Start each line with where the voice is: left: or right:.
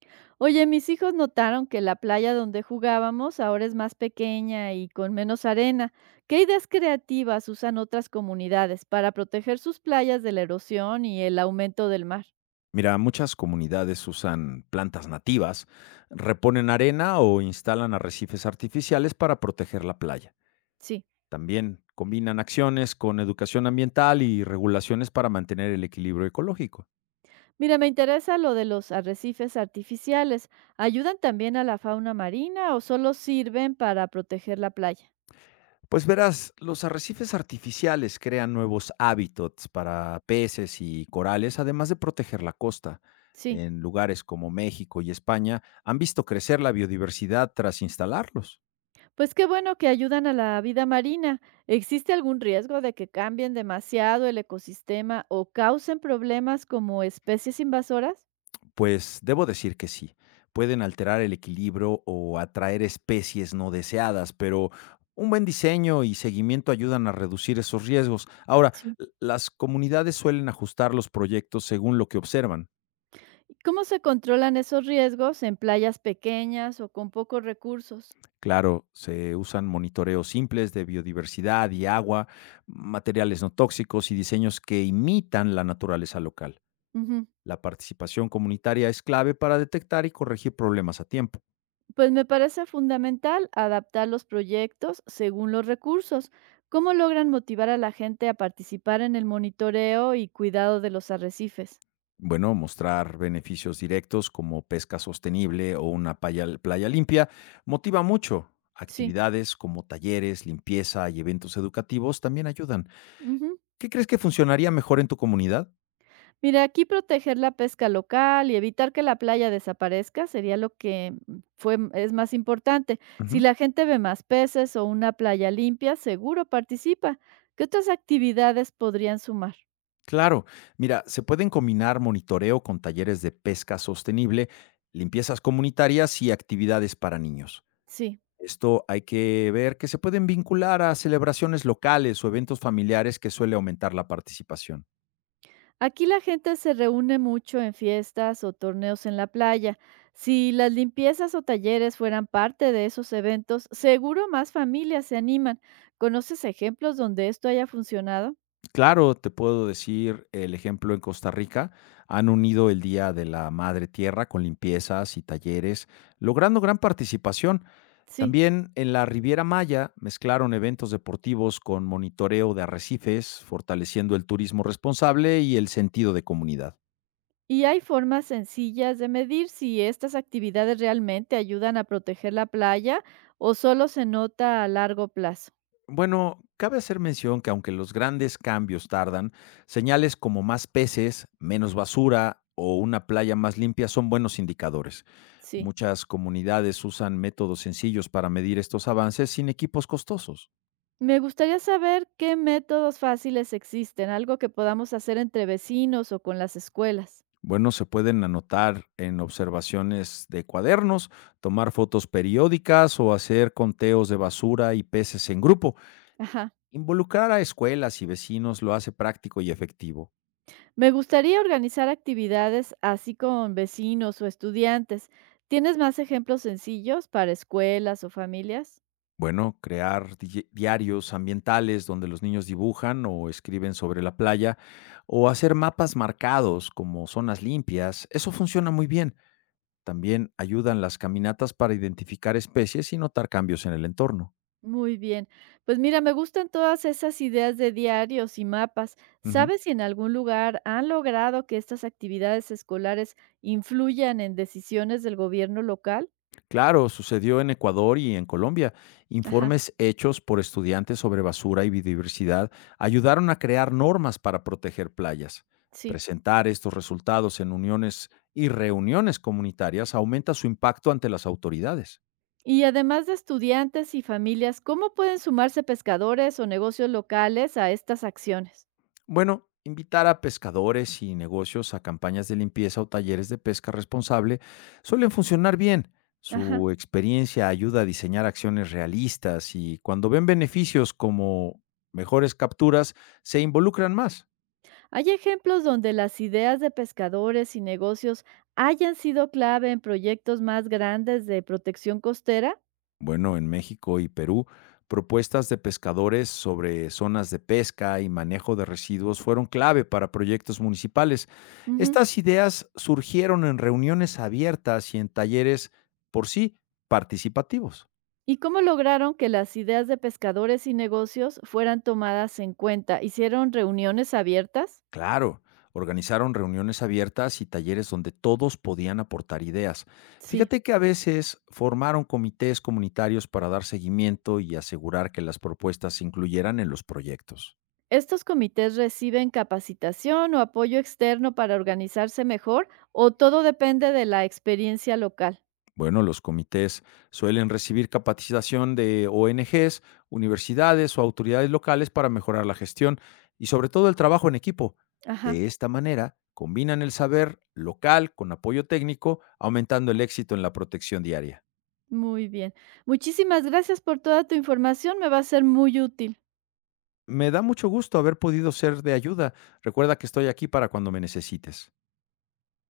right: Oye, mis hijos notaron que la playa donde jugábamos ahora es más pequeña y con menos arena. ¿Qué ideas creativas usan otras comunidades para proteger sus playas de la erosión y el aumento del mar?
left: Mira, muchas comunidades usan plantas nativas, reponen arena o instalan arrecifes artificiales para proteger la playa.
right: Sí.
left: También combinan acciones con educación ambiental y regulaciones para mantener el equilibrio ecológico.
right: Mira, me interesa lo de los arrecifes artificiales. ¿Ayudan también a la fauna marina o solo sirven para proteger la playa?
left: Pues verás, los arrecifes artificiales crean nuevos hábitats para peces y corales, además de proteger la costa.
right: Sí.
left: En lugares como México y España han visto crecer la biodiversidad tras instalarlos.
right: Pues qué bueno que ayudan a la vida marina. ¿Existe algún riesgo de que cambien demasiado el ecosistema o causen problemas como especies invasoras?
left: Pues debo decir que sí, pueden alterar el equilibrio o atraer especies no deseadas, pero un buen diseño y seguimiento ayudan a reducir esos riesgos. Ahora,
right: Sí.
left: las comunidades suelen ajustar los proyectos según lo que observan.
right: ¿Cómo se controlan esos riesgos en playas pequeñas o con pocos recursos?
left: Claro, se usan monitoreos simples de biodiversidad y agua, materiales no tóxicos y diseños que imitan la naturaleza local.
right: Ujú.
left: La participación comunitaria es clave para detectar y corregir problemas a tiempo.
right: Pues me parece fundamental adaptar los proyectos según los recursos. ¿Cómo logran motivar a la gente a participar en el monitoreo y cuidado de los arrecifes?
left: Bueno, mostrar beneficios directos como pesca sostenible o una playa limpia motiva mucho.
right: Sí.
left: Actividades como talleres, limpieza y eventos educativos también ayudan.
right: Ujú.
left: ¿Qué crees que funcionaría mejor en tu comunidad?
right: Mira, aquí proteger la pesca local y evitar que la playa desaparezca sería lo que es más importante. Si
left: Ujú.
right: la gente ve más peces o una playa limpia, seguro participa. ¿Qué otras actividades podrían sumar?
left: Claro, mira, se pueden combinar monitoreo con talleres de pesca sostenible, limpiezas comunitarias y actividades para niños.
right: Sí,
left: Esto hay que ver que se pueden vincular a celebraciones locales o eventos familiares que suele aumentar la participación.
right: aquí la gente se reúne mucho en fiestas o torneos en la playa. Si las limpiezas o talleres fueran parte de esos eventos, seguro más familias se animan. ¿Conoces ejemplos donde esto haya funcionado?
left: Claro, te puedo decir el ejemplo en Costa Rica. Han unido el Día de la Madre Tierra con limpiezas y talleres, logrando gran participación.
right: Sí.
left: También en la Riviera Maya mezclaron eventos deportivos con monitoreo de arrecifes, fortaleciendo el turismo responsable y el sentido de comunidad.
right: ¿Y hay formas sencillas de medir si estas actividades realmente ayudan a proteger la playa o solo se nota a largo plazo?
left: Bueno, cabe hacer mención que aunque los grandes cambios tardan, señales como más peces, menos basura o una playa más limpia son buenos indicadores.
right: Sí.
left: Muchas comunidades usan métodos sencillos para medir estos avances sin equipos costosos.
right: Me gustaría saber qué métodos fáciles existen, algo que podamos hacer entre vecinos o con las escuelas.
left: Bueno, se pueden anotar en observaciones de cuadernos, tomar fotos periódicas o hacer conteos de basura y peces en grupo.
right: Ajá.
left: Involucrar a escuelas y vecinos lo hace práctico y efectivo.
right: Me gustaría organizar actividades así con vecinos o estudiantes. ¿Tienes más ejemplos sencillos para escuelas o familias?
left: Bueno, crear diarios ambientales donde los niños dibujan o escriben sobre la playa, o hacer mapas marcados como zonas limpias, eso funciona muy bien. También ayudan las caminatas para identificar especies y notar cambios en el entorno.
right: Muy bien. Pues mira, me gustan todas esas ideas de diarios y mapas.
left: Ujú.
right: ¿Sabes si en algún lugar han logrado que estas actividades escolares influyan en decisiones del gobierno local?
left: Claro, sucedió en Ecuador y en Colombia.
right: Ajá,
left: Informes hechos por estudiantes sobre basura y biodiversidad ayudaron a crear normas para proteger playas.
right: sí.
left: Presentar estos resultados en uniones y reuniones comunitarias aumenta su impacto ante las autoridades.
right: Y además de estudiantes y familias, ¿cómo pueden sumarse pescadores o negocios locales a estas acciones?
left: Bueno, invitar a pescadores y negocios a campañas de limpieza o talleres de pesca responsable suelen funcionar bien.
right: Ajá.
left: Su experiencia ayuda a diseñar acciones realistas y cuando ven beneficios como mejores capturas, se involucran más.
right: ¿Hay ejemplos donde las ideas de pescadores y negocios hayan sido clave en proyectos más grandes de protección costera?
left: Bueno, en México y Perú, propuestas de pescadores sobre zonas de pesca y manejo de residuos fueron clave para proyectos municipales.
right: Ujú.
left: Estas ideas surgieron en reuniones abiertas y en talleres por sí participativos.
right: ¿Y cómo lograron que las ideas de pescadores y negocios fueran tomadas en cuenta? ¿Hicieron reuniones abiertas?
left: Claro, organizaron reuniones abiertas y talleres donde todos podían aportar ideas.
right: Sí.
left: Fíjate que a veces formaron comités comunitarios para dar seguimiento y asegurar que las propuestas se incluyeran en los proyectos.
right: ¿Estos comités reciben capacitación o apoyo externo para organizarse mejor o todo depende de la experiencia local?
left: Bueno, los comités suelen recibir capacitación de ONGs, universidades o autoridades locales para mejorar la gestión y sobre todo el trabajo en equipo.
right: Ajá,
left: De esta manera, combinan el saber local con apoyo técnico, aumentando el éxito en la protección diaria.
right: muy bien. Muchísimas gracias por toda tu información, me va a ser muy útil.
left: Me da mucho gusto haber podido ser de ayuda. Recuerda que estoy aquí para cuando me necesites.